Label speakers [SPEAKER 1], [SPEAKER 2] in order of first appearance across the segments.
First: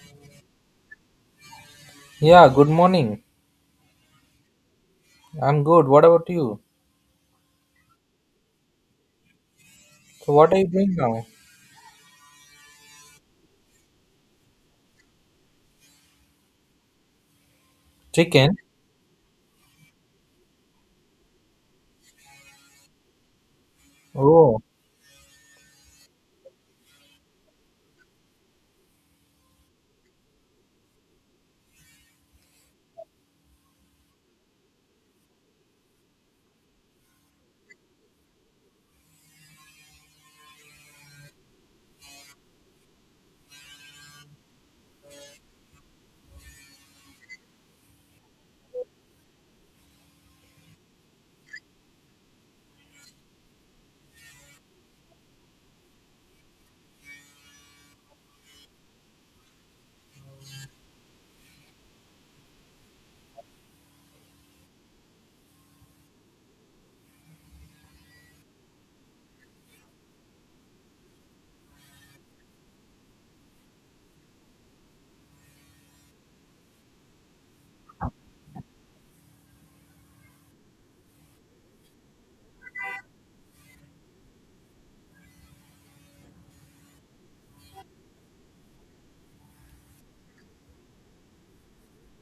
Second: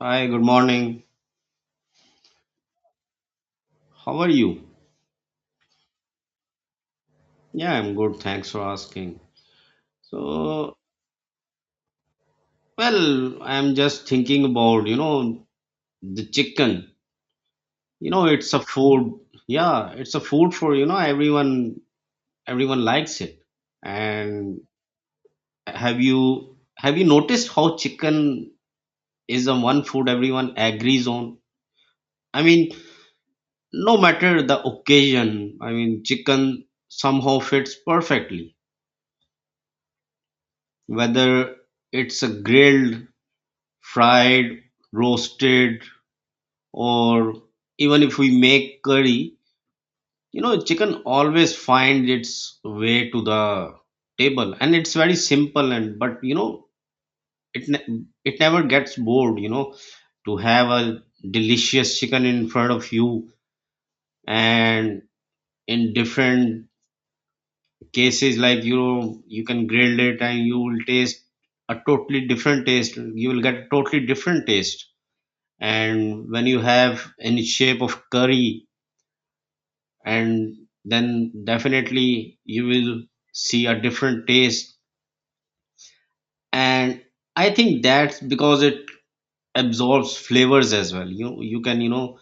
[SPEAKER 1] Hi, good morning.
[SPEAKER 2] Yeah, good morning.
[SPEAKER 1] How are you?
[SPEAKER 2] I'm good. What about you?
[SPEAKER 1] Yeah, I'm good. Thanks for asking.
[SPEAKER 2] So, what are you
[SPEAKER 1] So,
[SPEAKER 2] doing now?
[SPEAKER 1] well, I'm just thinking about, you know, the chicken. You know, it's
[SPEAKER 2] Chicken?
[SPEAKER 1] a food. Yeah, it's a food for, you know, everyone likes it.
[SPEAKER 2] Oh,
[SPEAKER 1] And have you noticed how chicken is the one food everyone agrees on? I mean, no matter the occasion, I mean, chicken somehow fits perfectly. Whether it's a grilled, fried, roasted, or even if we make curry, you know, chicken always find its way to the table, and it's very simple and but you know, it never gets bored. You know, to have a delicious chicken in front of you, and in different cases, like you know, you can grill it and you will taste a totally different taste. You will get a totally different taste, and when you have any shape of curry and then definitely you will see a different taste. And I think that's because it absorbs flavors as well. You can, you know,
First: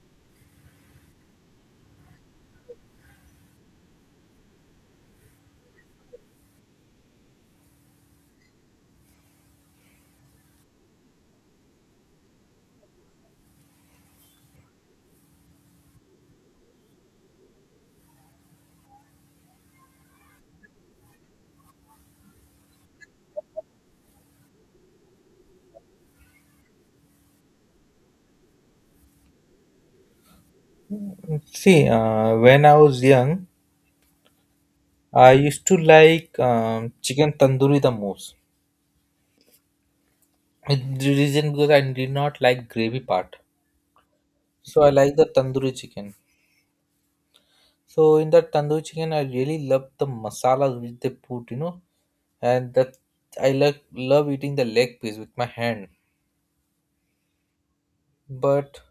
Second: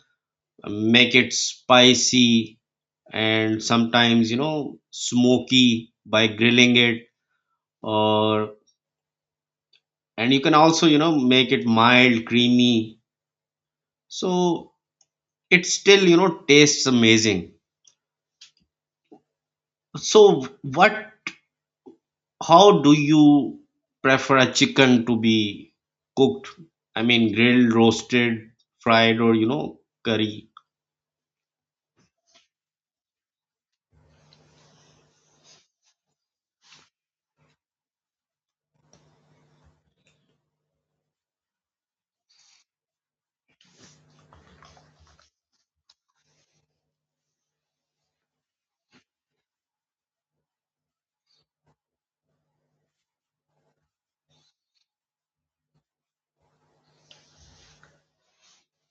[SPEAKER 1] make it spicy, and sometimes, you know, smoky by grilling it, or and you can also, you know, make it mild, creamy, so it still, you know, tastes amazing. So what how do you prefer a chicken to be cooked? I mean, grilled, roasted, fried, or you know, curry.
[SPEAKER 2] see, when I was young, I used to like chicken tandoori the most. The reason because I did not like gravy part. So, I like the tandoori chicken. So, in that tandoori chicken, I really love the masalas which they put, and that I love eating the leg piece with my hand. But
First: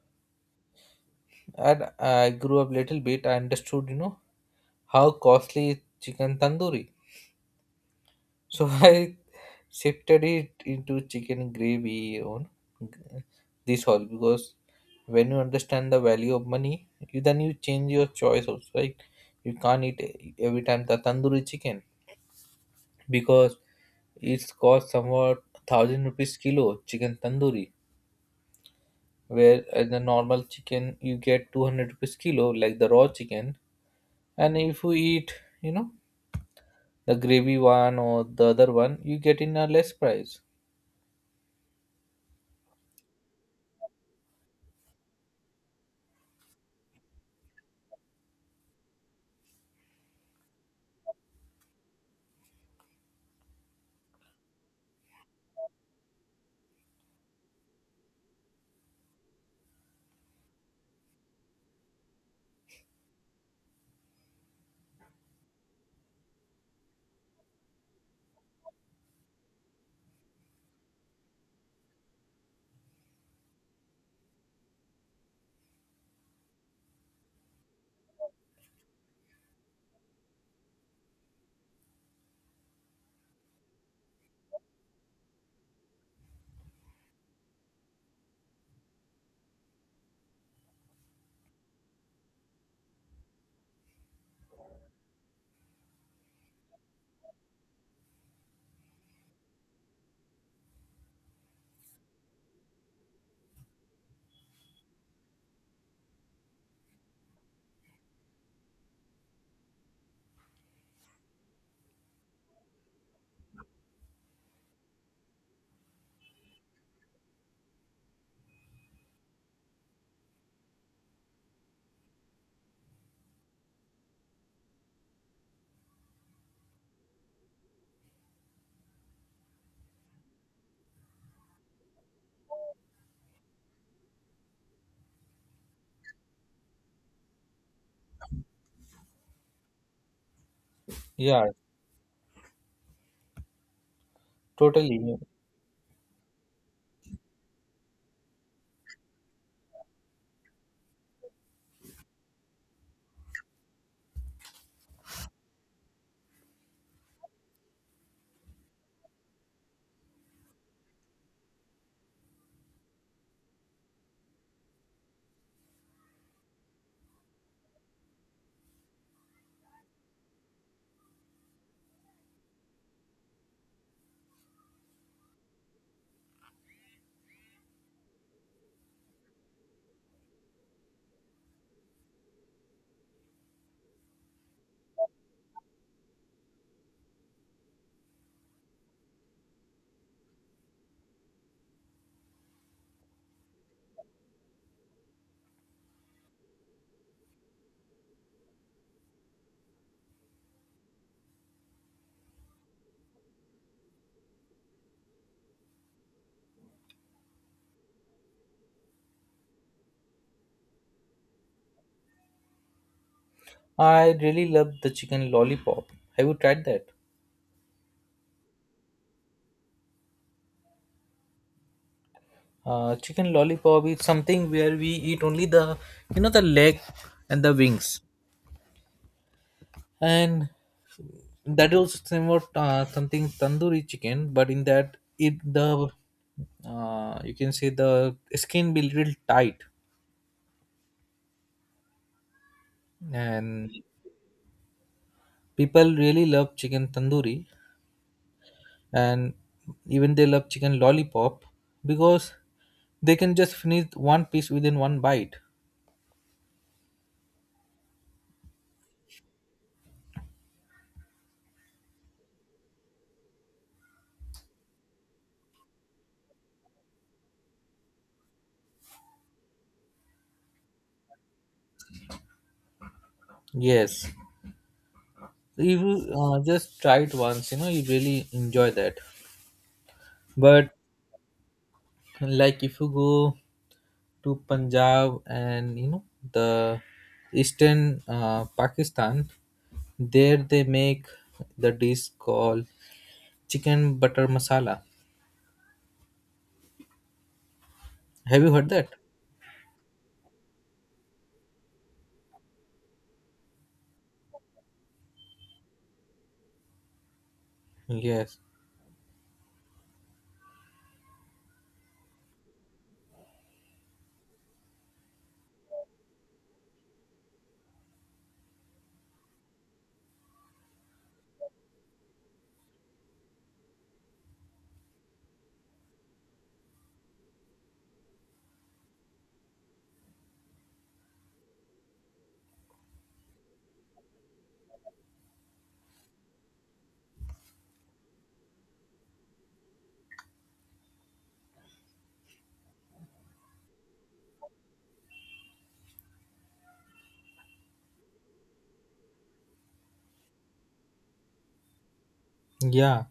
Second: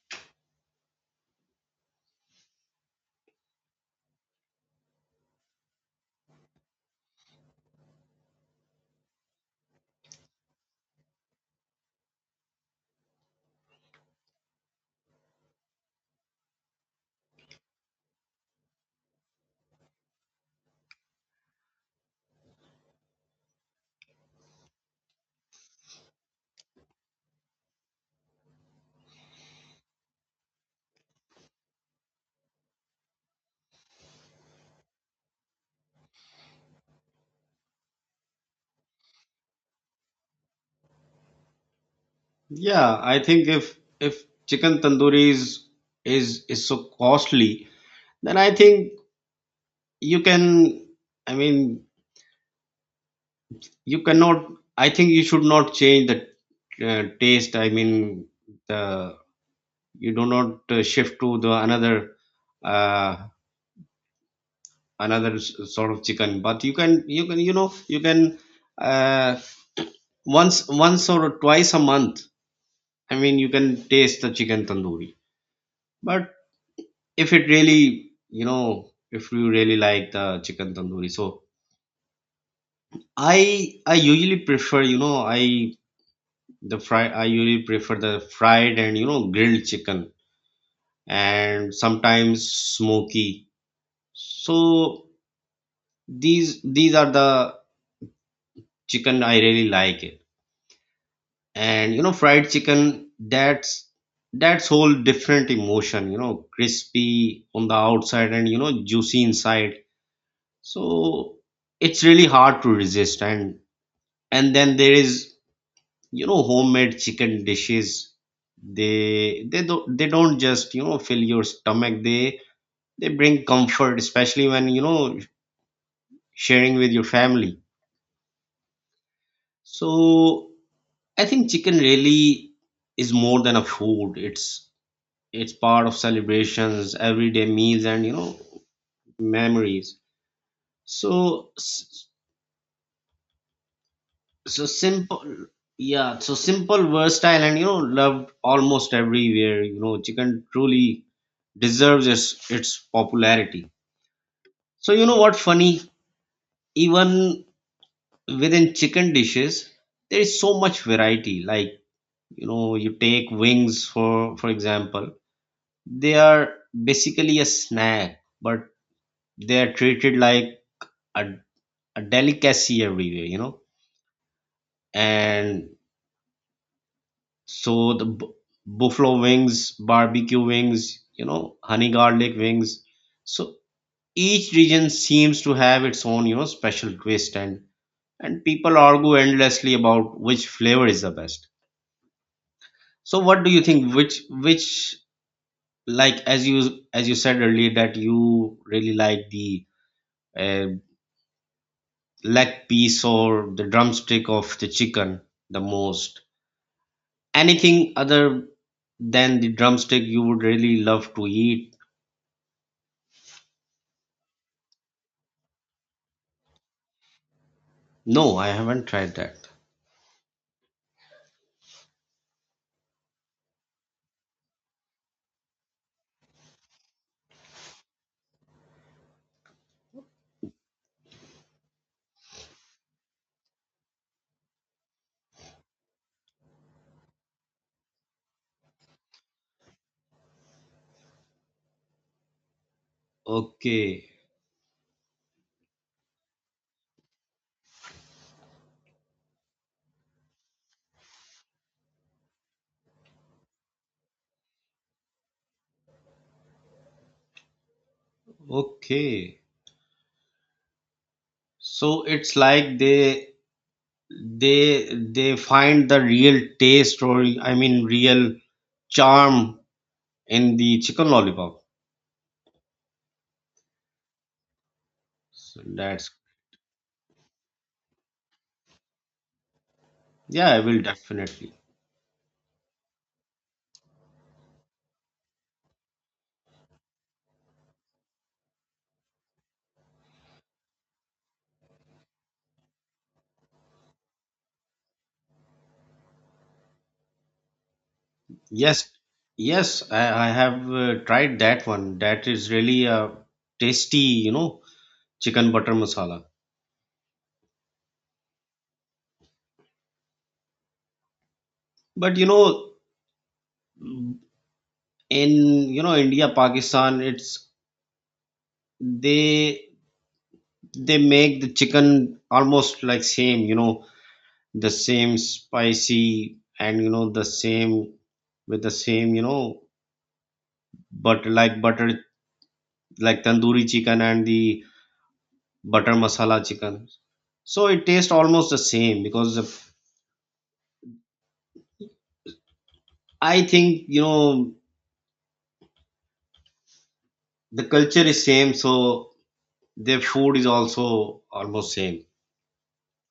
[SPEAKER 2] as I grew up little bit, I understood. How costly is chicken tandoori? So I shifted it into chicken gravy on this all because when you understand the value of money, then you change your choice also, right? You can't eat every time the tandoori chicken because it's cost somewhat 1000 rupees kilo chicken tandoori, where the normal chicken you get 200 rupees kilo like the raw chicken, and if you eat, you know, the gravy one or the other one you get in a less price.
[SPEAKER 1] Yeah, I think if chicken tandoori is so costly, then I think you can. I mean, you cannot. I think you should not change the taste. I mean, the you do not shift to the uh, another sort of chicken, but you can uh, once or twice a month. I mean, you can taste the chicken tandoori, but if it really you know if you really like the chicken tandoori, so I usually prefer, the fried and, you know, grilled chicken, and sometimes smoky. So these these are the chicken I really like it. And you know fried chicken, that's whole different emotion, you know, crispy on the outside and, you know, juicy inside. So it's really hard to resist. And then there is, you know, homemade chicken dishes. They don't just, you know, fill your stomach, they bring comfort, especially when, you know, sharing with your family. So I think chicken really is more than a food. It's part of celebrations, everyday meals, and, you know, memories.
[SPEAKER 2] Yeah,
[SPEAKER 1] So so
[SPEAKER 2] totally.
[SPEAKER 1] simple. Yeah, so simple, versatile, and, you know, loved almost everywhere. You know, chicken truly deserves its popularity. So you know what funny, even within chicken dishes there is so much variety. Like, you know, you take wings, for example. They are basically a snack, but they are treated like a a delicacy everywhere, you know. And so the buffalo wings, barbecue wings, you know, honey garlic wings. So each region seems to have its own, you know, special twist, and people argue endlessly about which flavor is the best. So what do you think, which like as you said earlier, that you really like the uh, leg piece or the drumstick of the chicken the most. Anything other than the drumstick you would really love to eat?
[SPEAKER 2] I really love the chicken lollipop. Have you tried that?
[SPEAKER 1] No, I haven't tried that.
[SPEAKER 2] Chicken lollipop is something where we eat only the you know the leg and the wings, and that is somewhat something tandoori chicken, but in that it the you can say the skin be little tight. And
[SPEAKER 1] Okay,
[SPEAKER 2] people really love chicken tandoori, and even they love chicken lollipop because they can just finish one piece within one bite.
[SPEAKER 1] okay. So it's like they find the real taste, or I mean real charm, in the chicken lollipop.
[SPEAKER 2] Yes,
[SPEAKER 1] So
[SPEAKER 2] if
[SPEAKER 1] that's
[SPEAKER 2] you just try it once, you really enjoy that.
[SPEAKER 1] Yeah, I
[SPEAKER 2] But
[SPEAKER 1] will definitely.
[SPEAKER 2] like if you go to Punjab, and the eastern Pakistan, there they make the dish called chicken butter masala. Have you heard that?
[SPEAKER 1] Yes, yes, I have tried that one. That is really a tasty, you know, chicken butter masala.
[SPEAKER 2] Yes.
[SPEAKER 1] But you know, in, you know, India, Pakistan, it's they they make the chicken almost like same, you know, the same spicy and, you know, the same, with the same, you know, but like butter, like tandoori chicken and the butter masala chicken. So it tastes almost the same because I think, you know, the culture is same, so their food is also almost same.
[SPEAKER 2] Yeah.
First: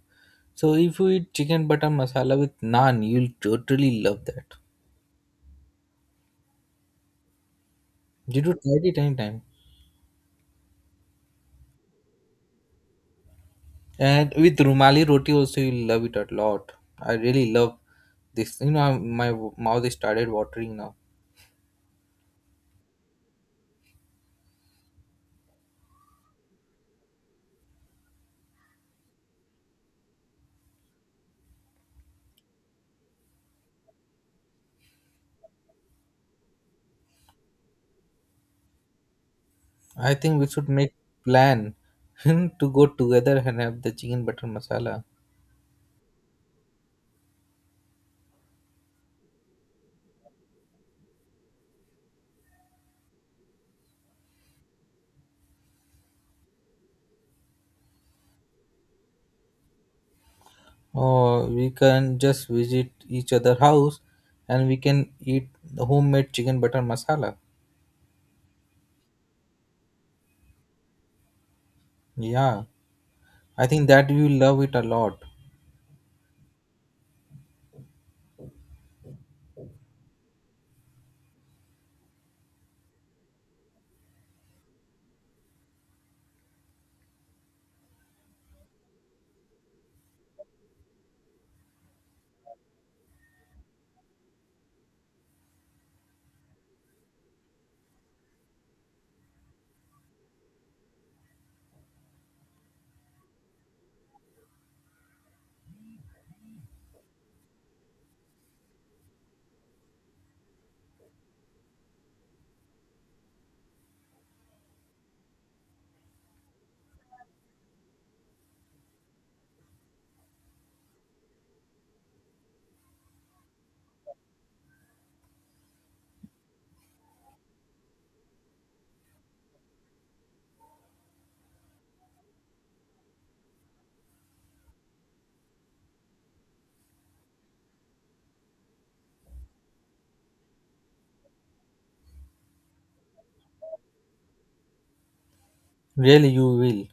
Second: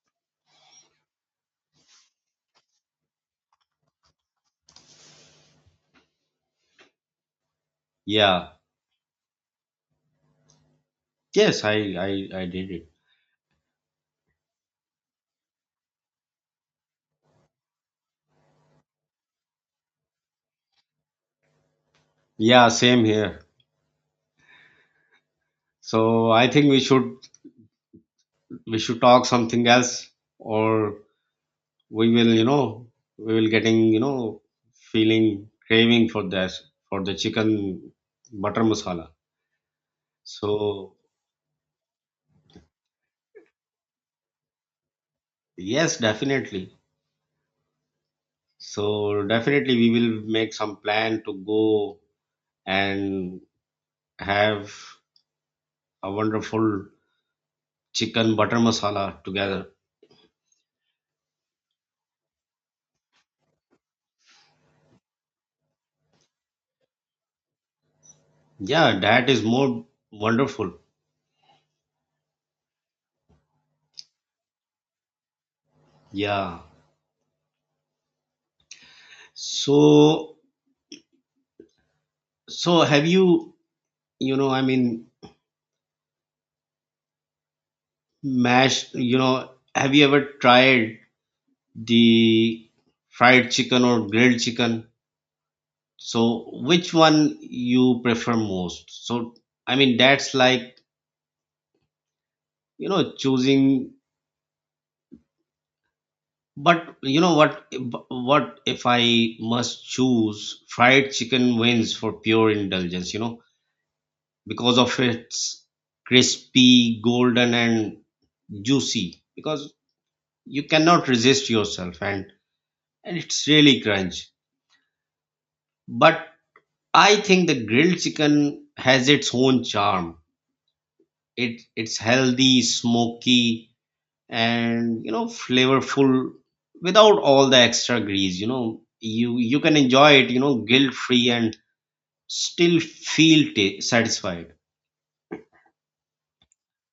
[SPEAKER 2] So if you eat chicken butter masala with naan, you'll totally love that. You
[SPEAKER 1] Yeah.
[SPEAKER 2] do try it anytime.
[SPEAKER 1] Yes, I did it.
[SPEAKER 2] And with rumali roti also, you'll love it a lot. I really love this. My mouth is started watering now.
[SPEAKER 1] Yeah, same here. So I think we should talk something else, or we will you know we will getting, you know, feeling craving for that, for the chicken butter masala.
[SPEAKER 2] I think we should make
[SPEAKER 1] So
[SPEAKER 2] plan to go together and have the chicken butter masala.
[SPEAKER 1] yes, definitely. So definitely we will make some plan to go and have a wonderful chicken butter masala together.
[SPEAKER 2] Or we can just visit each other house and we can eat the homemade chicken butter masala.
[SPEAKER 1] Yeah, that is more wonderful.
[SPEAKER 2] Yeah. I think that you love it a lot.
[SPEAKER 1] Yeah. So have you you know I mean Mash, you know, have you ever tried the fried chicken or grilled chicken? So which one you prefer most? So I mean that's like, you know, choosing, but you know what if I must choose, fried chicken wins for pure indulgence, you know, because of its crispy, golden and juicy, because you cannot resist yourself, and it's really crunch. But I think the grilled chicken has its own charm. It's healthy, smoky, and, you know, flavorful without all the extra grease. You know, you can enjoy it. You know, guilt free and still feel satisfied.
[SPEAKER 2] Really, you will.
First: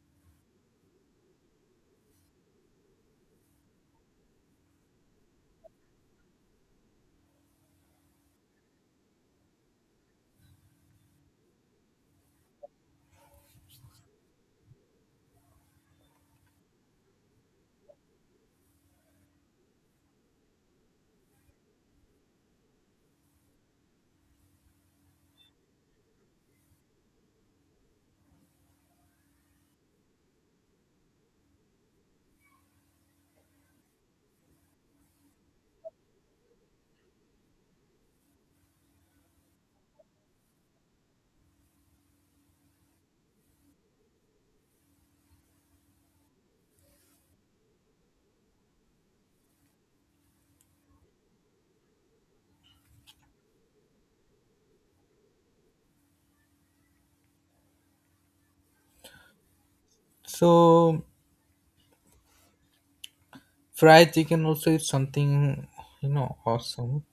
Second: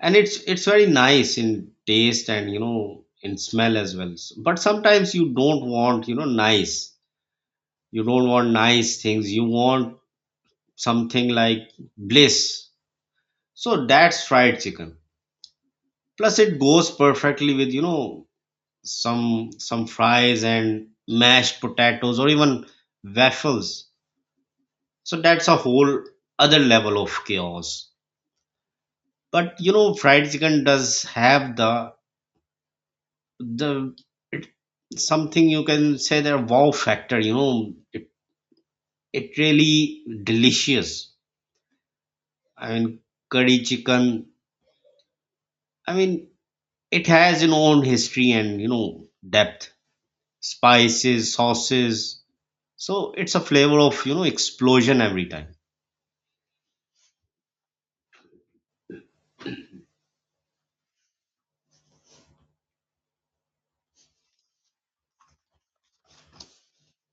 [SPEAKER 1] And it's very nice in taste and, you know, in smell as well. But sometimes you don't want, you know, nice. You don't want nice things. You want something like bliss. So that's fried chicken, plus it goes perfectly with, you know, some fries and mashed potatoes or even waffles. So that's a whole other level of chaos. But you know fried chicken does have the it, something you can say, the wow factor, you know, it really delicious. I mean, curry chicken, I mean, it has an own history and, you know, depth, spices, sauces. So it's a flavor of, you know, explosion every time.
[SPEAKER 2] So fried chicken also is something awesome.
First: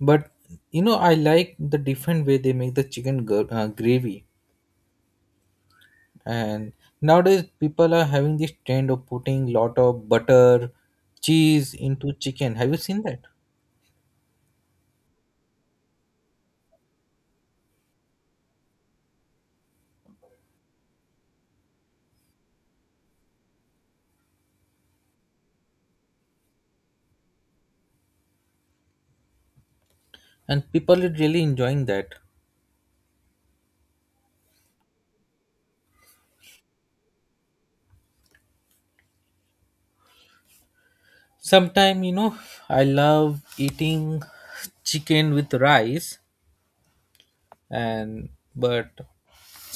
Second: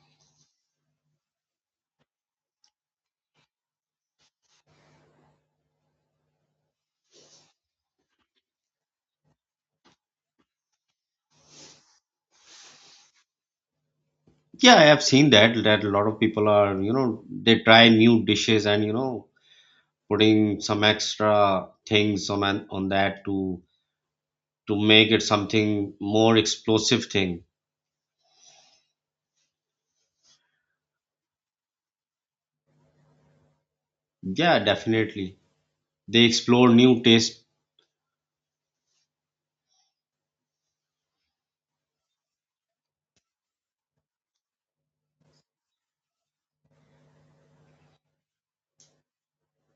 [SPEAKER 2] But I like the different way they make the chicken gravy. And nowadays people are having this trend of putting lot of butter, cheese into chicken. Have you seen that?
[SPEAKER 1] Yeah, I have seen that a lot of people are, you know, they try new dishes and, you know, putting some extra things on that to make it something more explosive thing.
[SPEAKER 2] And people are really enjoying that.
[SPEAKER 1] Yeah, definitely. They explore new taste.
[SPEAKER 2] Sometime, I love eating chicken with rice, and but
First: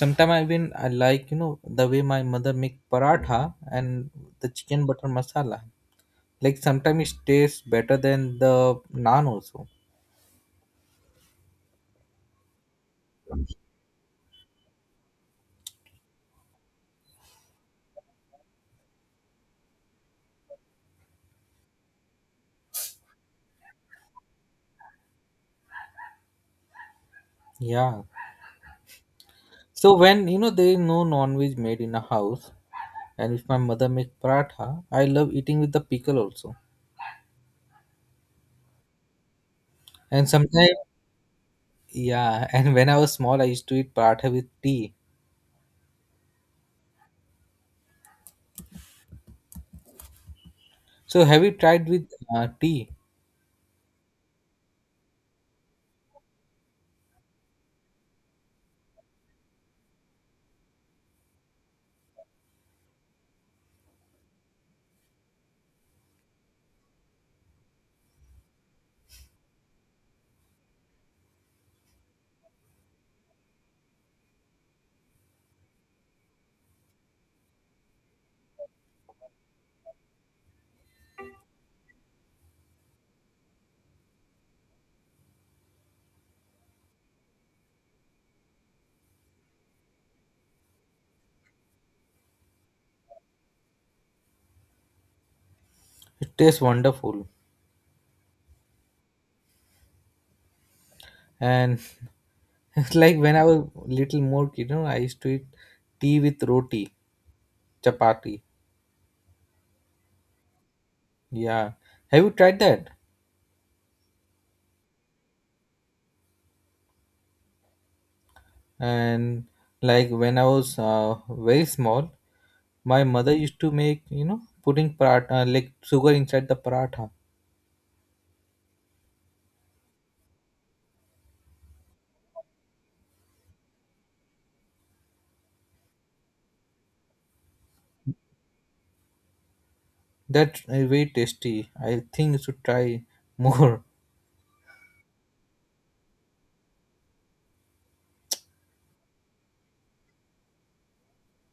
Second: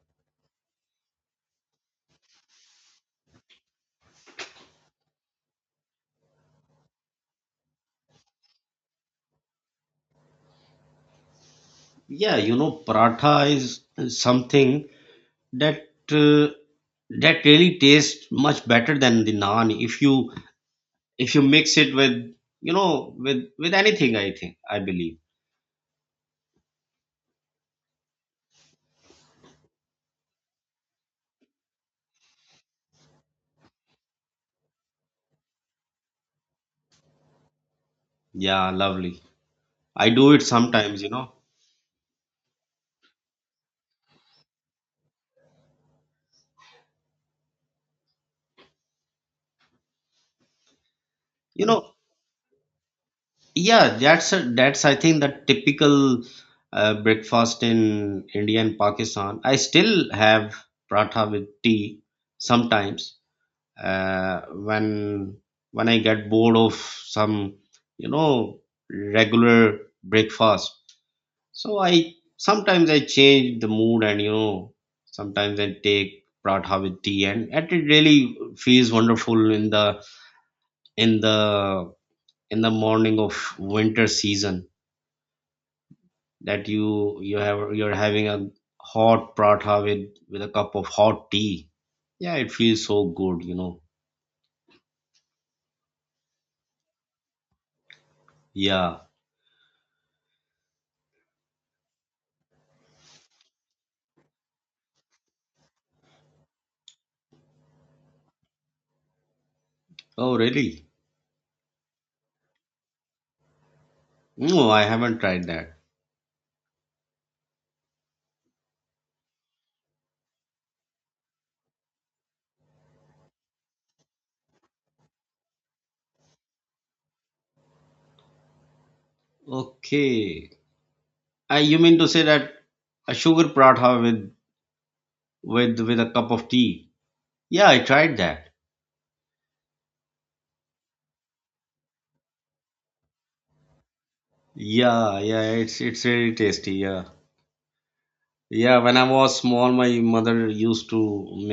[SPEAKER 2] sometimes I like the way my mother make paratha and the chicken butter masala. Like sometimes it tastes better than the naan also.
[SPEAKER 1] Yeah, you know, paratha is something that uh, that really tastes much better than the naan if you mix it with, you know, with anything, I think, I believe.
[SPEAKER 2] Yeah. So when you know there is no non-veg made in a house, and if my mother make paratha, I love eating with the pickle also.
[SPEAKER 1] Yeah, lovely. I
[SPEAKER 2] And
[SPEAKER 1] do it
[SPEAKER 2] sometimes,
[SPEAKER 1] sometimes, you know.
[SPEAKER 2] yeah. And when I was small, I used to eat paratha with tea. So have you
[SPEAKER 1] You
[SPEAKER 2] tried
[SPEAKER 1] know,
[SPEAKER 2] with tea?
[SPEAKER 1] yeah, that's I think the typical breakfast in India and Pakistan. I still have paratha with tea sometimes, uh, when when I get bored of some, you know, regular breakfast. So I sometimes I change the mood and, you know, sometimes I take paratha with tea, and it really feels wonderful in the in the in the morning of winter season, that you're having a hot paratha with a cup of hot tea. Yeah, it feels so good, you know.
[SPEAKER 2] It tastes wonderful.
[SPEAKER 1] Yeah.
[SPEAKER 2] And it's like when I was little more kid, I used to eat tea with roti, chapati.
[SPEAKER 1] Oh really?
[SPEAKER 2] Yeah, have you tried that?
[SPEAKER 1] No, I haven't tried that.
[SPEAKER 2] And like when I was very small, my mother used to make putting paratha like sugar inside the paratha.
[SPEAKER 1] Okay. You mean to say that a sugar paratha with with a cup of tea. Yeah, I tried that.
[SPEAKER 2] That's very tasty. I think you should try more.
[SPEAKER 1] Yeah, yeah, it's really tasty. Yeah, yeah, when I was small, my mother used to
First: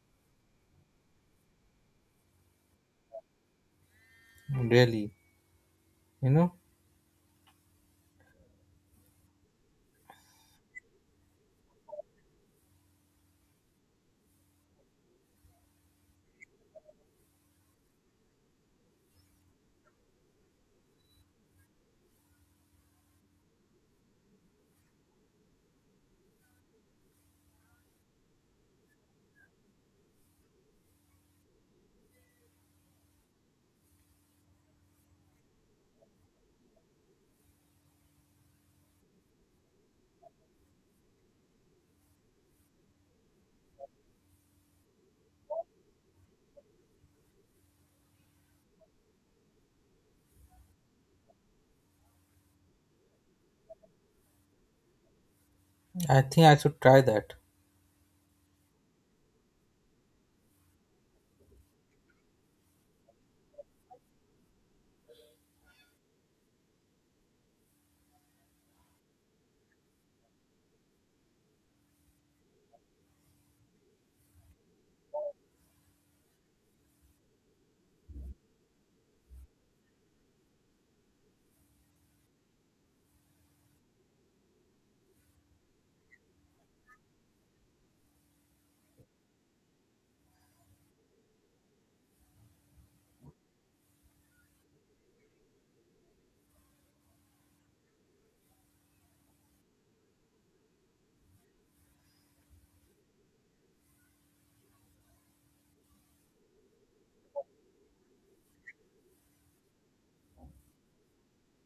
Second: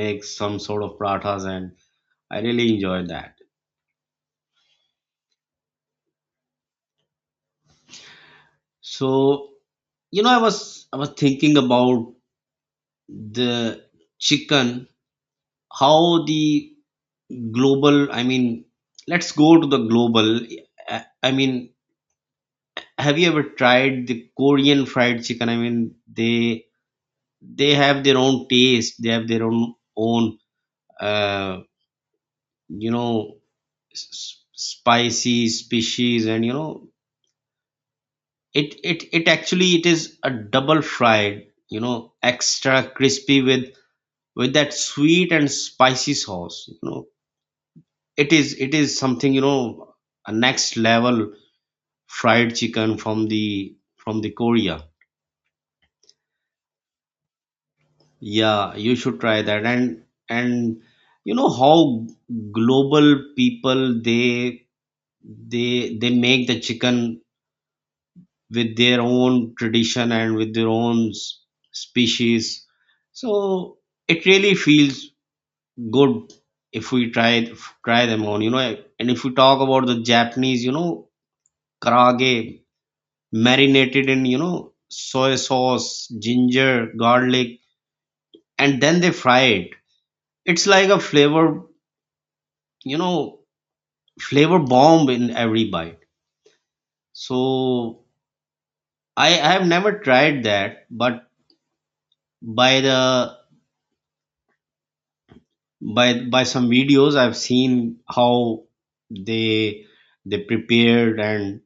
[SPEAKER 1] make some sort of parathas, and I really enjoyed that.
[SPEAKER 2] Really, you know,
[SPEAKER 1] So, you know, I was thinking about the chicken, how the global, I mean, let's go to the global. I mean, have you ever tried the Korean fried chicken? I mean, they have their own taste, they have their own uh, you know, spicy species, and, you know, it actually it is a double fried, you know, extra crispy with that sweet and spicy sauce, you know. It is something, you know, a next level fried chicken from the Korea.
[SPEAKER 2] I think I should try that.
[SPEAKER 1] Yeah, you should try that. And you know how global people they make the chicken with their own tradition and with their own species. So it really feels good if we try them on, you know. And if we talk about the Japanese, you know, karage marinated in, you know, soy sauce, ginger, garlic, and then they fry it. It's like a flavor, you know, flavor bomb in every bite. So I have never tried that, but by the by by some videos I've seen how they they prepared and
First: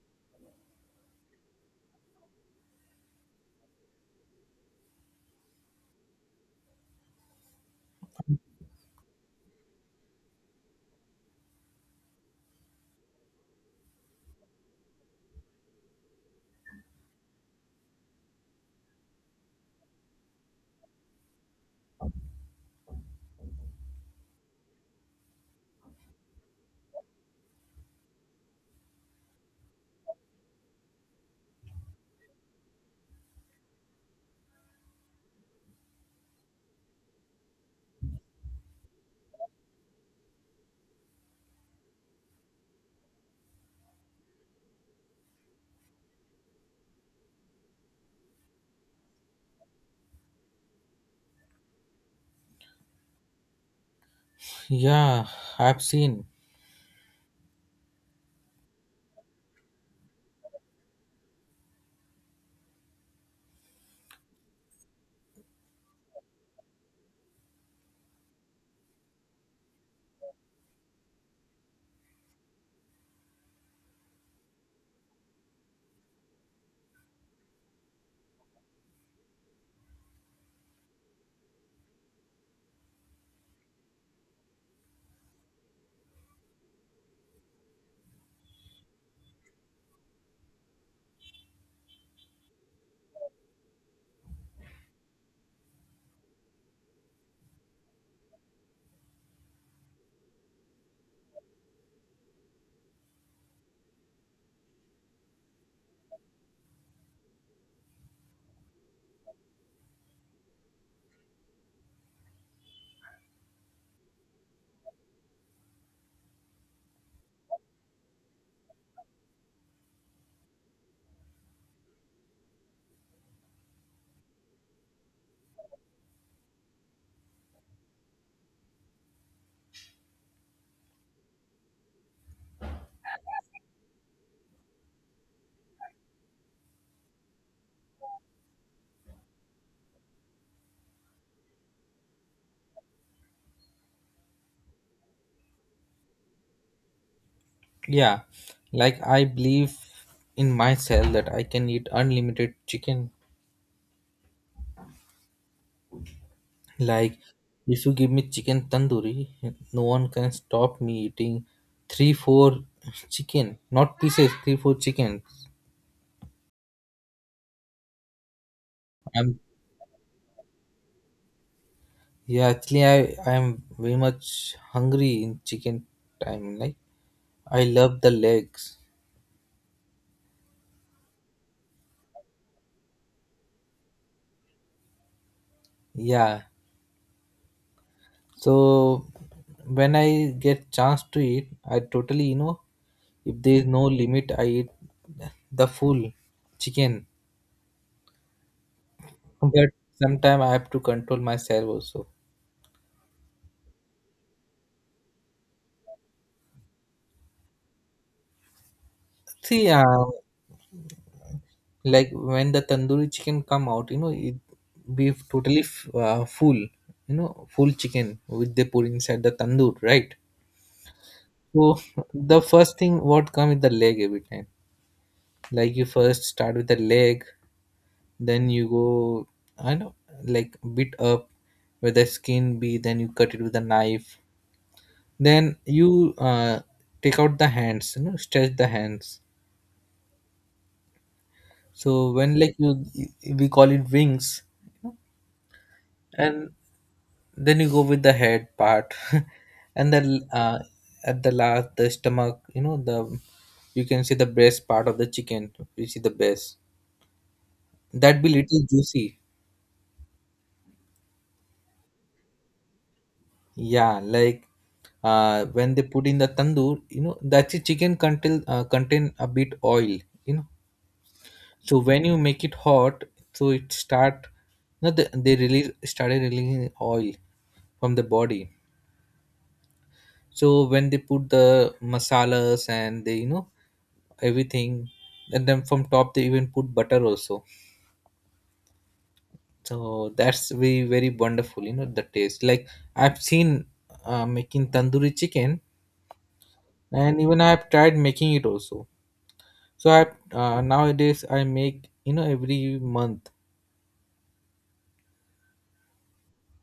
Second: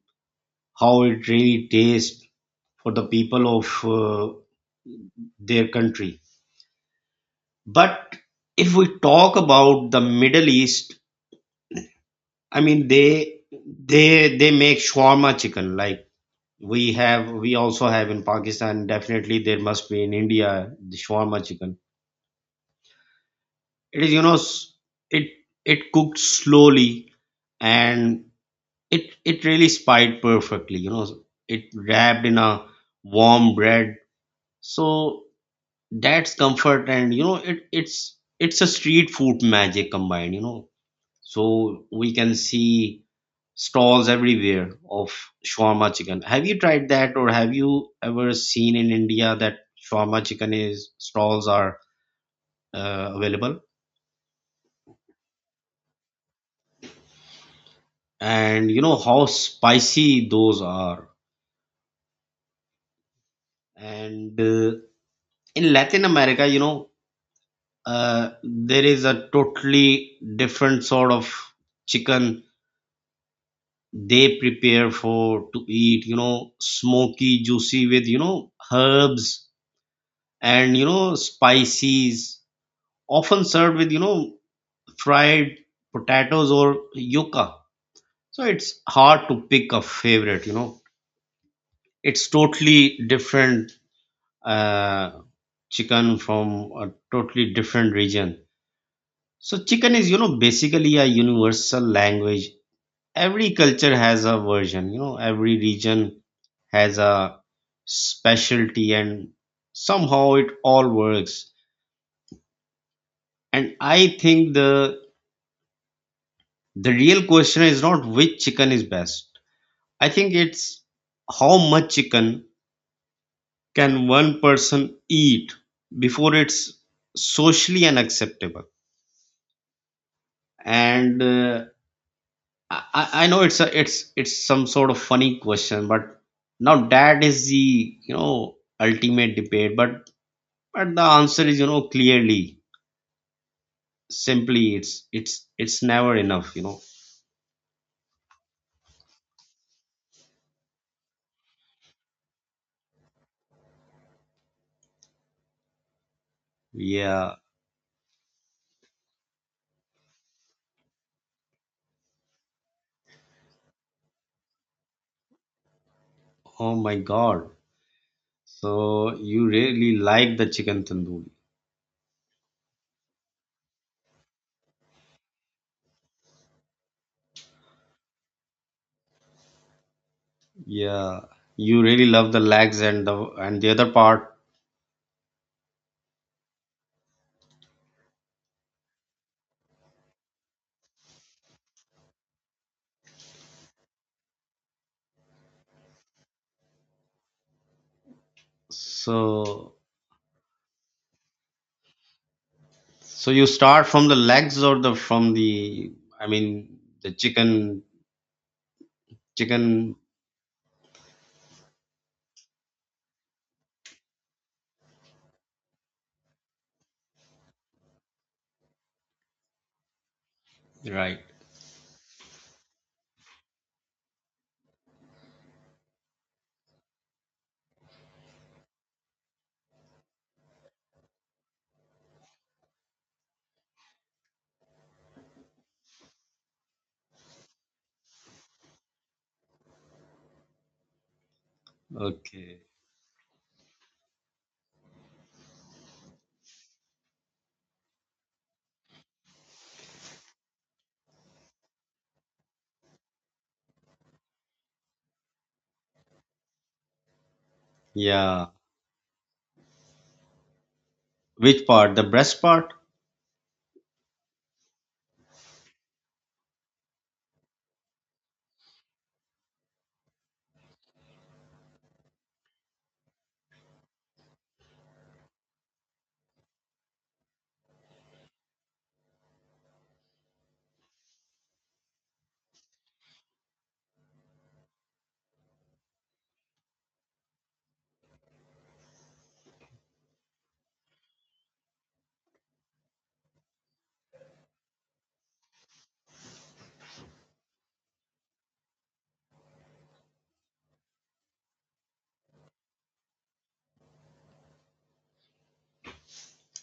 [SPEAKER 1] how it really tastes for the people of their country. But if we talk about the Middle East, I mean, they make shawarma chicken like we also have in Pakistan. Definitely there must be in India the shawarma chicken. It is, you know, it it cooked slowly, and it really spied perfectly. You know, it wrapped in a warm bread. So that's comfort and it's a street food magic combined. So we can see stalls everywhere of shawarma chicken. Have you tried that, or have you ever seen in India that shawarma chicken is stalls are available?
[SPEAKER 2] Yeah, I've seen.
[SPEAKER 1] And you know how spicy those are. And in Latin America, there is a totally different sort of chicken they prepare for to eat, smoky, juicy, with herbs and spices, often served with fried potatoes or yuca. So it's hard to pick a favorite. It's totally different uh, chicken from a totally different region. So chicken is, you know, basically a universal language. Every culture has a version, every region has a specialty, and somehow it all works. And I think the real question is not which chicken is best. I think it's, how much chicken can one person eat before it's socially unacceptable? And I know it's a it's it's some sort of funny question, but now that is the, you know, ultimate debate. But the answer is, you know, clearly, simply, it's never enough, you know.
[SPEAKER 2] Yeah, like I believe in myself that I can eat unlimited chicken. Like,
[SPEAKER 1] Yeah.
[SPEAKER 2] if you give me chicken tandoori, no one can stop me eating three, four chicken, not pieces, three, four chicken.
[SPEAKER 1] Oh my God. So
[SPEAKER 2] I'm
[SPEAKER 1] you really like the chicken tandoori.
[SPEAKER 2] yeah, actually I am very much hungry in chicken time. Like, I love the legs.
[SPEAKER 1] Yeah. You really love the legs and the other part.
[SPEAKER 2] Yeah, so when I get chance to eat, I totally. If there is no limit, I eat the full chicken. But
[SPEAKER 1] So
[SPEAKER 2] sometimes I have to control myself also.
[SPEAKER 1] so you start from the legs or the from the, I mean the chicken
[SPEAKER 2] See,
[SPEAKER 1] chicken
[SPEAKER 2] like when the tandoori chicken come out, it be totally full chicken which they put inside the tandoor, right?
[SPEAKER 1] Right.
[SPEAKER 2] So the first thing what come is the leg every time. Like you first start with the leg, then you go, I know, like bit up where the skin be, then you cut it with a knife, then you take out the hands, stretch the hands. So when like
[SPEAKER 1] Okay.
[SPEAKER 2] you we call it wings, and then you go with the head part. And then at the last the stomach, you can see the breast part of the chicken. You see the breast, that be
[SPEAKER 1] Yeah.
[SPEAKER 2] little juicy.
[SPEAKER 1] Which part? The breast part?
[SPEAKER 2] Yeah, like when they put in the tandoor, that's the chicken contain a bit oil, you know so when you make it hot, so it start. No, they, they release started releasing oil from the body. So when they put the masalas, and they everything, and then from top they even put butter also. So that's very very wonderful, the taste. Like I've seen making tandoori chicken, and even I've tried making it also. So i uh, nowadays I make every month.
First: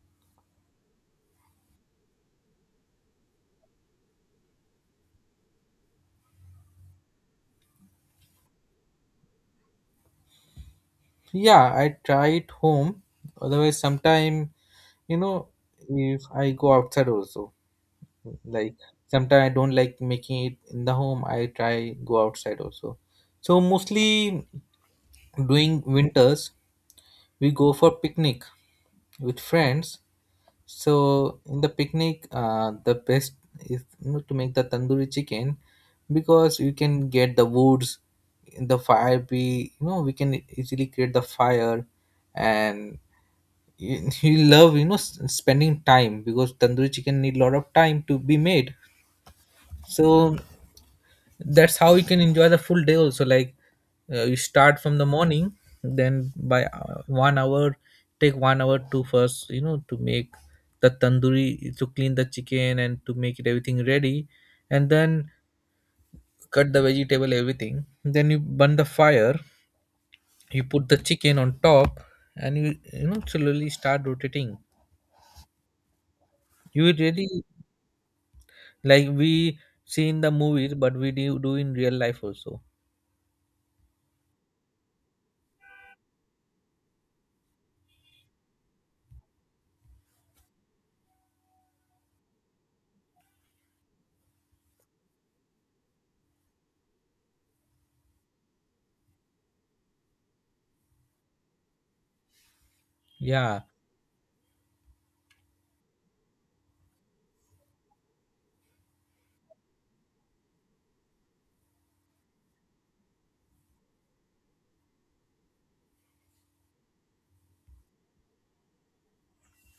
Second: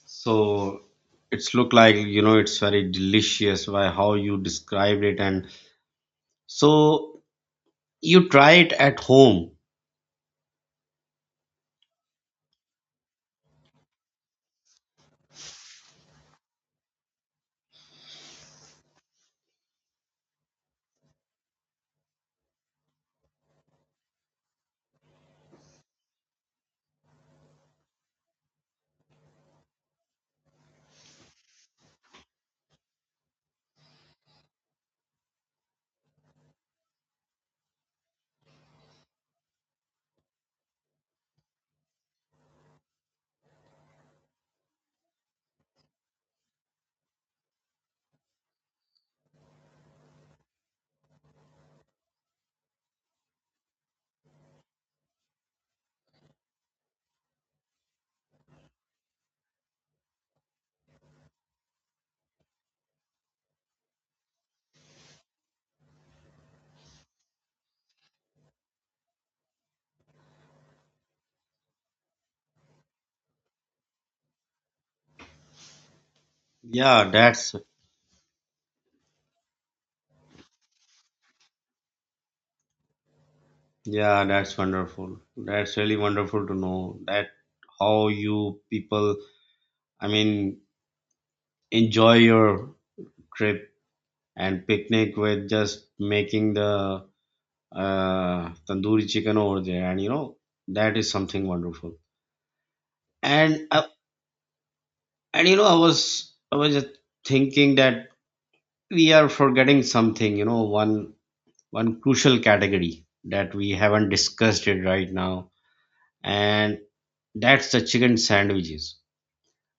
[SPEAKER 1] So it's look like, you know, it's very delicious by how you described it, and so you try it at home.
[SPEAKER 2] Yeah, I try it home. Otherwise, sometime you know, if I go outside also, like sometimes I don't like making it in the home. I try go outside also. So mostly during winters, we go for picnic with friends. So in the picnic, the best is, to make the tandoori chicken because you can get the woods, the fire. Be, we can easily create the fire. And he he love, spending time because tandoori chicken need a lot of time to be made. So that's how you can enjoy the full day also. Like you start from the morning, then by 1 hour, take 1 hour to first, to make the tandoori, to clean the chicken and to make it everything ready. And then cut the vegetable, everything, then you burn the fire, you put the chicken on top, and you know slowly start rotating. You will
[SPEAKER 1] Yeah,
[SPEAKER 2] really,
[SPEAKER 1] that's
[SPEAKER 2] like, we see in the movies, but we do in real life also.
[SPEAKER 1] yeah, that's wonderful. That's really wonderful to know that how you people, I mean, enjoy your trip and picnic with just making the tandoori chicken over there, and you know that is something wonderful.
[SPEAKER 2] Yeah.
[SPEAKER 1] And you know, I was just thinking that we are forgetting something, you know, one crucial category that we haven't discussed it right now, and that's the chicken sandwiches.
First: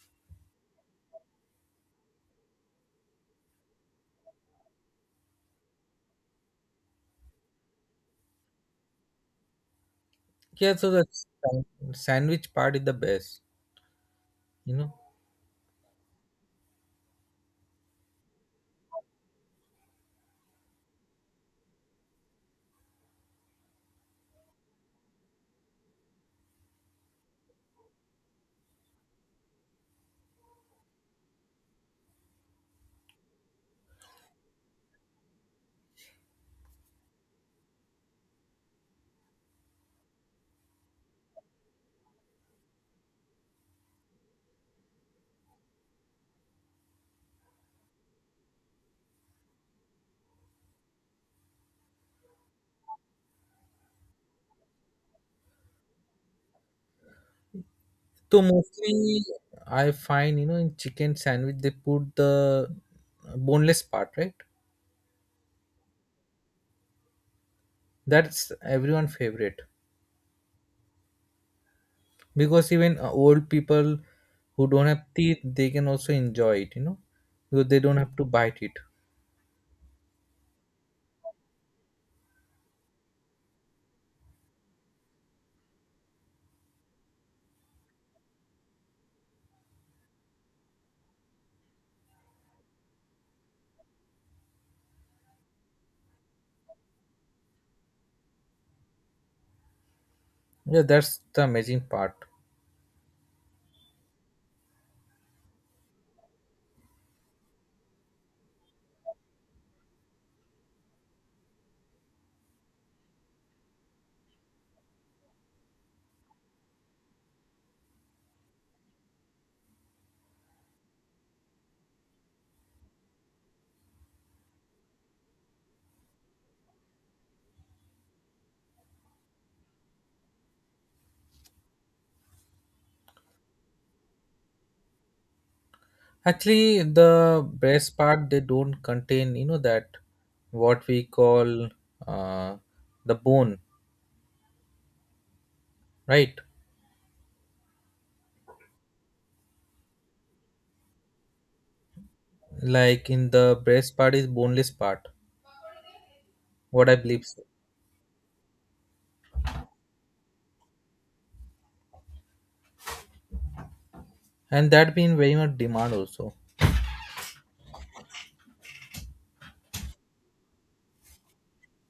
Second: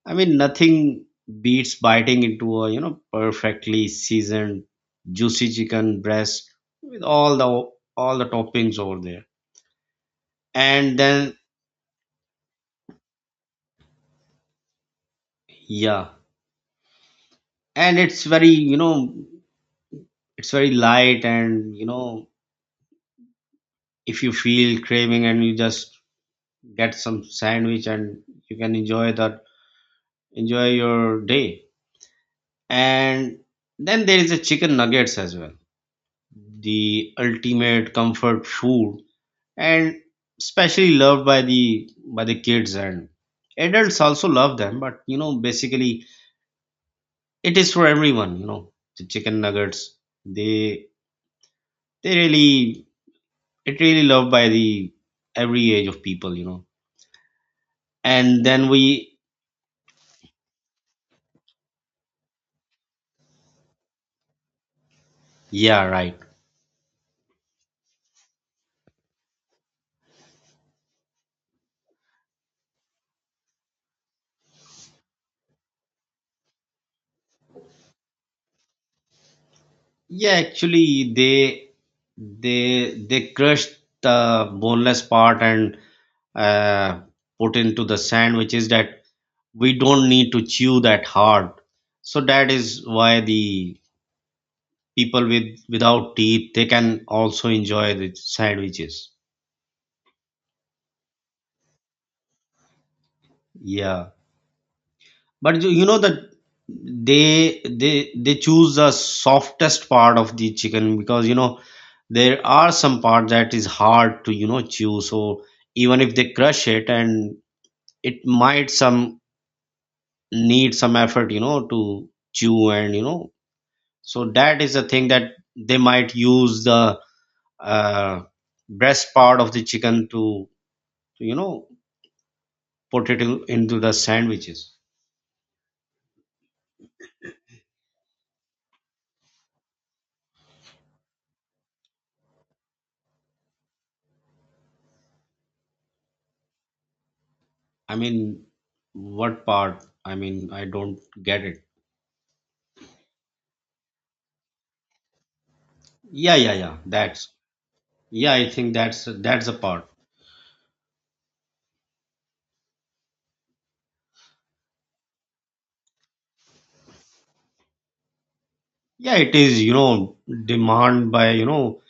[SPEAKER 1] I mean, nothing beats biting into a, you know, perfectly seasoned, juicy chicken breast with all the toppings over there.
[SPEAKER 2] Yeah, so
[SPEAKER 1] And
[SPEAKER 2] the
[SPEAKER 1] then
[SPEAKER 2] sandwich part is the best you know
[SPEAKER 1] yeah, and it's very, you know, it's very light, and, you know, if you feel craving and you just get some sandwich and you can enjoy the enjoy your day. And then there is a chicken nuggets as well, the ultimate comfort food, and especially loved by the kids, and adults also love them, but you know basically it is for everyone, you know, the chicken nuggets, they they really, it really loved by the every age of people, you know.
[SPEAKER 2] so
[SPEAKER 1] And then
[SPEAKER 2] mostly
[SPEAKER 1] we,
[SPEAKER 2] I find, in chicken sandwich they put the boneless part, right?
[SPEAKER 1] yeah, right.
[SPEAKER 2] That's everyone favorite, because even old people who don't have teeth they can also enjoy it, because they don't have to bite it.
[SPEAKER 1] Yeah, actually, they crushed the boneless part and uh, put into the sand, which is that we don't need to chew that hard. So that is why the people with without teeth they can also enjoy the sandwiches.
[SPEAKER 2] Yeah, that's the amazing part.
[SPEAKER 1] Yeah. But you know that they choose the softest part of the chicken, because you know there are some part that is hard to, you know, chew. So even if they crush it and it might some, need some effort, you know, to chew, and you know, so that is the thing, that they might use the uh, breast part of the chicken to, you know, put it in, into the sandwiches.
[SPEAKER 2] Actually, the breast part they don't contain, that what we call uh, the bone, right?
[SPEAKER 1] I mean, what part? I mean, I don't get it.
[SPEAKER 2] Like in the breast part is boneless part,
[SPEAKER 1] Yeah, yeah, yeah.
[SPEAKER 2] what I believe,
[SPEAKER 1] That's
[SPEAKER 2] so.
[SPEAKER 1] Yeah, I think that's the part.
[SPEAKER 2] And that been very much demand also.
[SPEAKER 1] Yeah, it is. You know, demand by you know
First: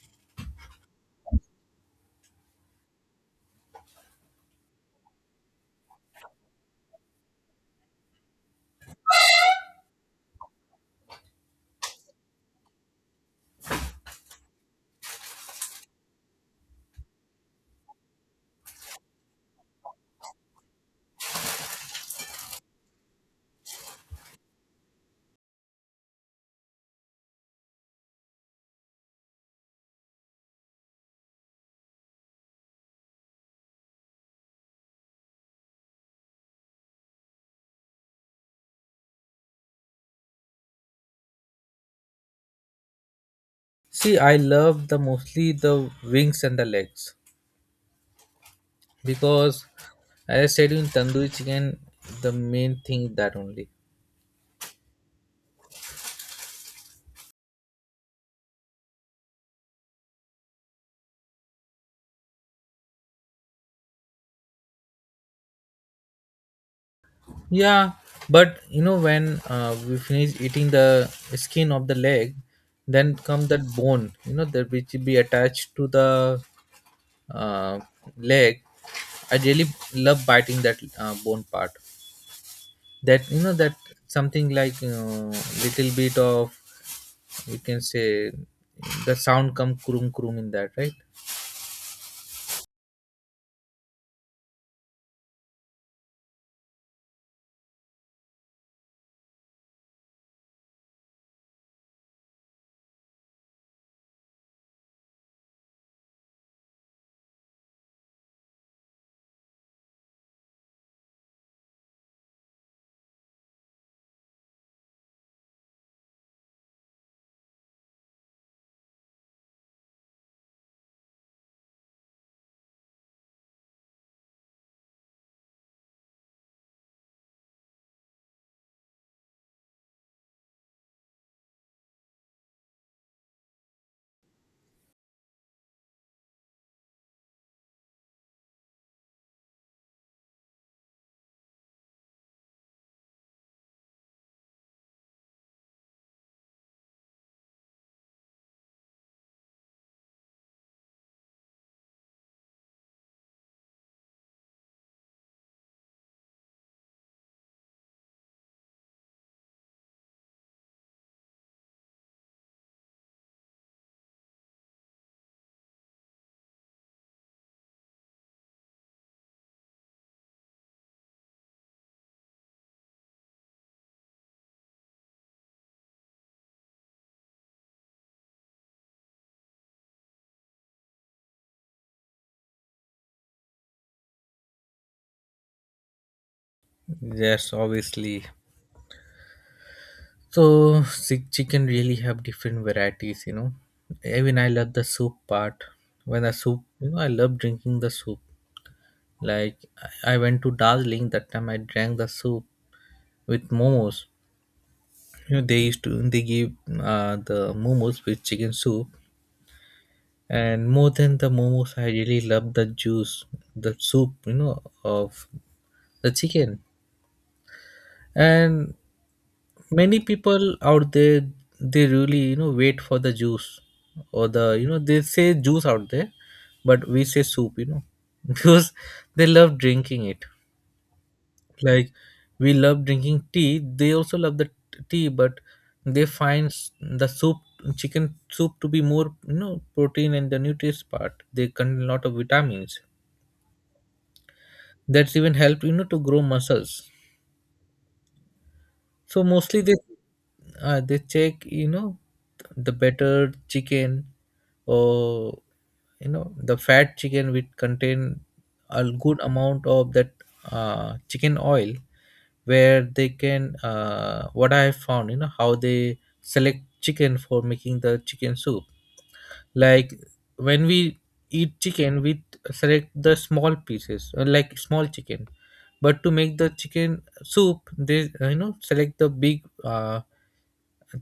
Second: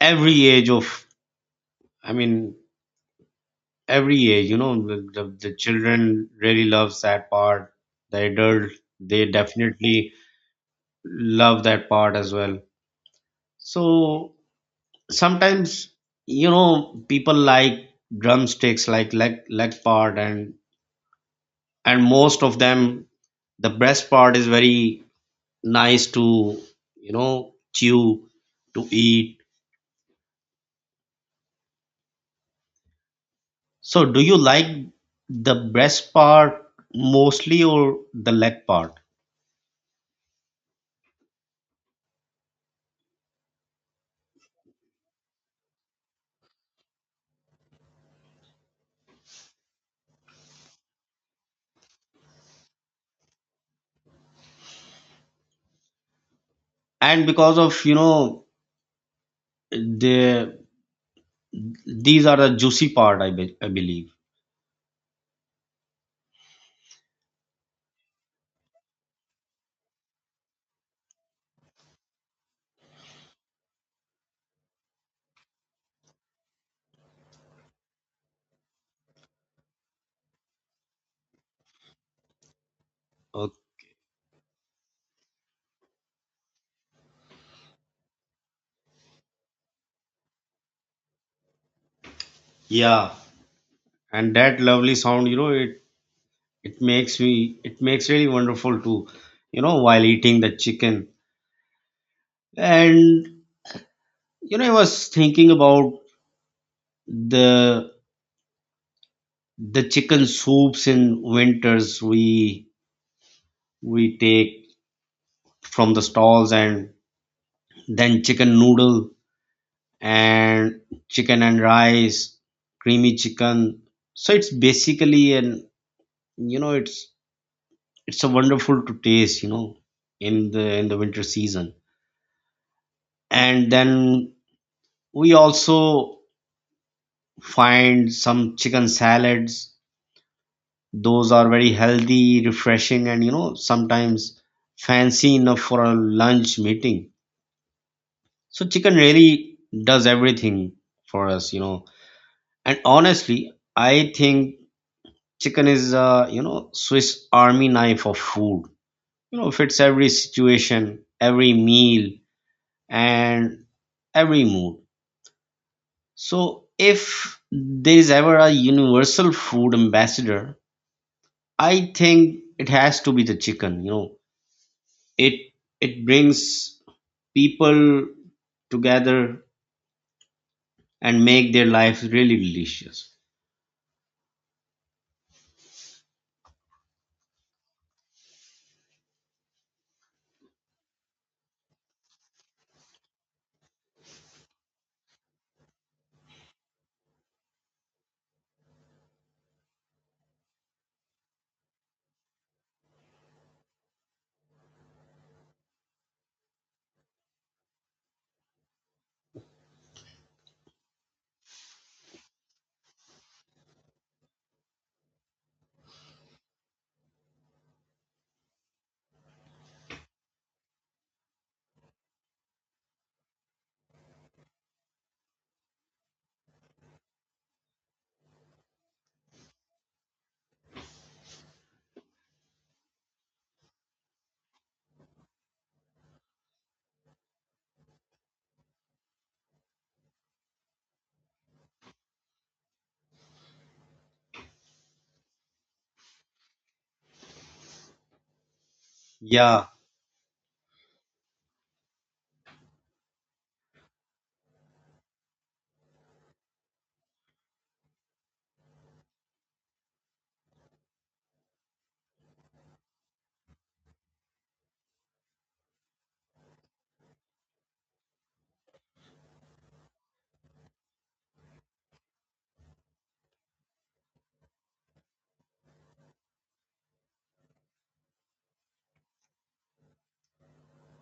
[SPEAKER 1] every age of. I mean, every age. You know, the children really loves that part. The adult, they definitely love that part as well. So sometimes you know people like drumsticks, like leg part, and most of them, the breast part is very nice to, you know, chew, to eat. So do you like the breast part mostly or the leg part?
[SPEAKER 2] See, I love the mostly the wings and the legs because, as I said, in tandoori chicken, the main thing is that only.
[SPEAKER 1] And because of, you know, the, these are the juicy part, I believe.
[SPEAKER 2] Yeah, but when we finish eating the skin of the leg, then come that bone, that which be attached to the uh, leg. I really love biting that bone part. That you know
[SPEAKER 1] Okay.
[SPEAKER 2] that something, little bit of, you can say the sound come krum krum in that, right.
[SPEAKER 1] Yeah, and that lovely sound, you know, it makes me, it makes really wonderful to, you know, while eating the chicken. And you know, I was thinking about the the chicken soups in winters, we take from the stalls, and then chicken noodle and chicken and rice, creamy chicken. So it's basically, and you know, it's a wonderful to taste, you know, in the winter season. And then we also find some chicken salads, those are very healthy, refreshing, and you know, sometimes fancy enough for a lunch meeting. So chicken really does everything for us, you know. And honestly, I think chicken is a, you know, Swiss army knife of food. You know, fits every situation, every meal, and every mood. So if there is ever a universal food ambassador, I think it has to be the chicken, you know. It it brings people together, and make their lives really delicious.
[SPEAKER 2] Yes, obviously. So sick chicken really have different varieties. Even I love the soup part. When the soup, I love drinking the soup. Like I went to Darjeeling that time. I drank the soup with momos. You know, they used to they give the momos with chicken soup, and more than the momos, I really love the juice, the soup, of the chicken. And many people out there they really wait for the juice, or they say juice out there, but we say soup because they love drinking it. Like we love drinking tea, they also love the tea, but they find the soup, chicken soup, to be more, protein, and the nutrients part they contain a lot of vitamins, that's even help, to grow muscles. So mostly
[SPEAKER 1] Yeah.
[SPEAKER 2] they check, the better chicken, or the fat chicken which contain a good amount of that chicken oil, where they can what I have found, how they select chicken for making the chicken soup. Like when we eat chicken, we select the small pieces, like small chicken. But to make the chicken soup, they select the big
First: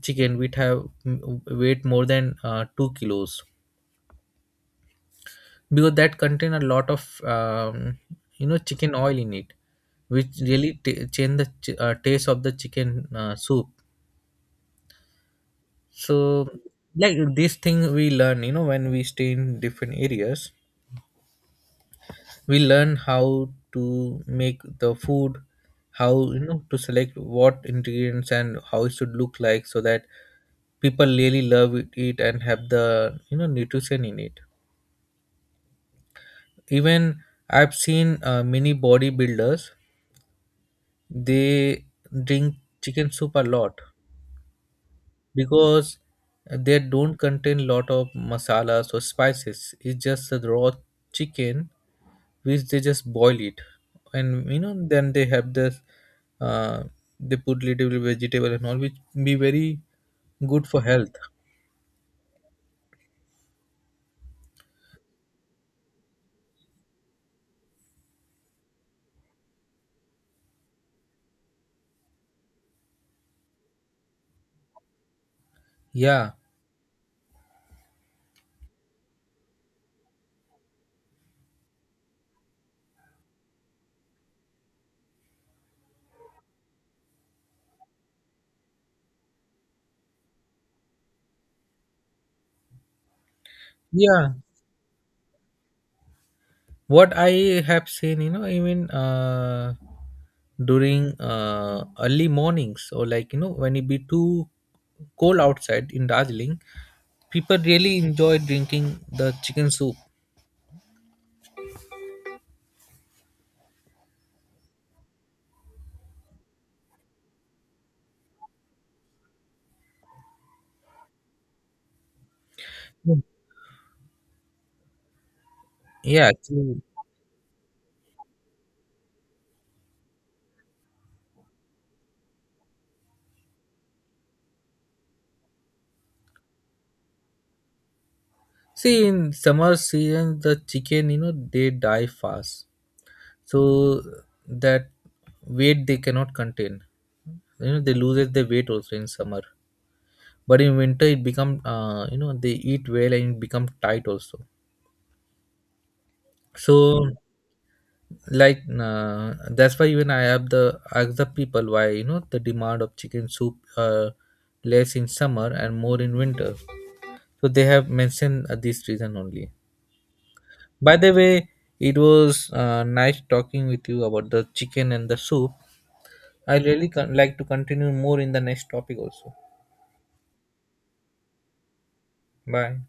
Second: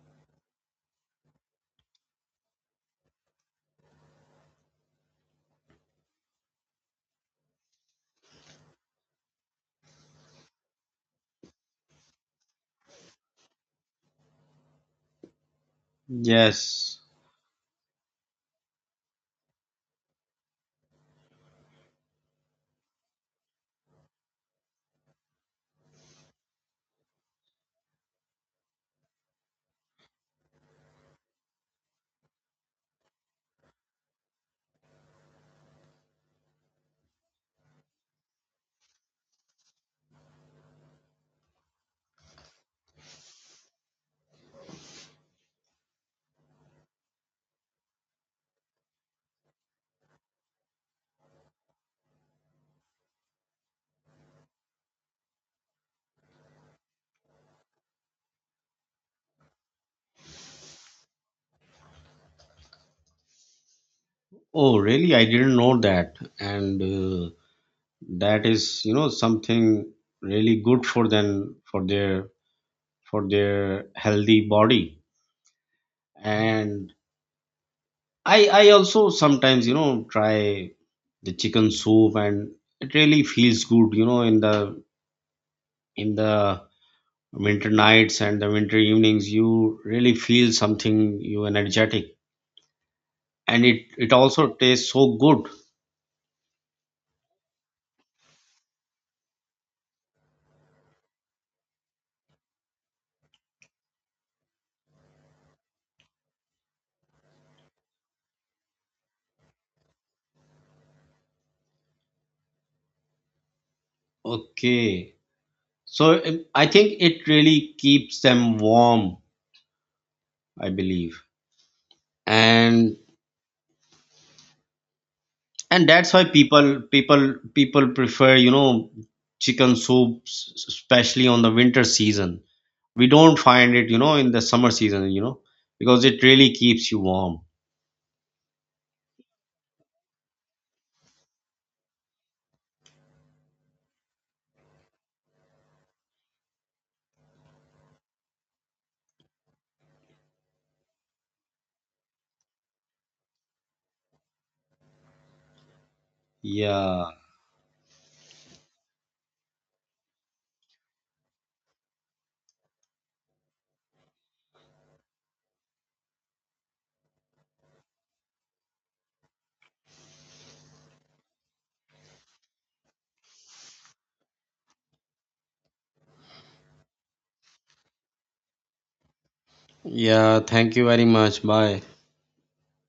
[SPEAKER 2] chicken which have weight more than 2 kilos, because that contain a lot of chicken oil in it, which really change the taste of the chicken soup. So
[SPEAKER 1] Yes.
[SPEAKER 2] like this thing we learn, when we stay in different areas, we learn how to make the food, how to select what ingredients and how it should look like so that people really love it and have the nutrition in it. Even I've seen many bodybuilders, they drink chicken soup a lot, because they don't contain lot of masalas or spices, it's just the raw chicken which they just boil it, and then they have this uh, they put little vegetable and all, which be very good for health.
[SPEAKER 1] Oh, really? I didn't know that. And That is, you know, something really good for them, for their healthy body.
[SPEAKER 2] Yeah.
[SPEAKER 1] And I also sometimes, you know, try the chicken soup, and it really feels good, you know, in the winter nights and the winter evenings, you really feel something you energetic. And it
[SPEAKER 2] Yeah,
[SPEAKER 1] also tastes so good.
[SPEAKER 2] what I have seen, even during early mornings, or like when it be too cold outside in Darjeeling, people really enjoy drinking the chicken soup.
[SPEAKER 1] Okay. So I think it really keeps them warm, I believe. And
[SPEAKER 2] Mm.
[SPEAKER 1] and that's why
[SPEAKER 2] Yeah, actually.
[SPEAKER 1] people prefer, you know, chicken soups especially on the winter season. We don't find it, you know, in the summer season, you know, because it really keeps you warm.
[SPEAKER 2] See, in summer season the chicken they die fast, so that weight they cannot contain, they lose their weight also in summer, but in winter it become they eat well and become tight also. So
[SPEAKER 1] Yeah.
[SPEAKER 2] like that's why even I have the ask the people why the demand of chicken soup less in summer and more in winter. So they have mentioned this reason only. By the way, it was nice talking with you about the chicken and the soup. I really like to continue more in the next topic also.
[SPEAKER 1] Yeah, thank you very much. Bye.
[SPEAKER 2] Bye.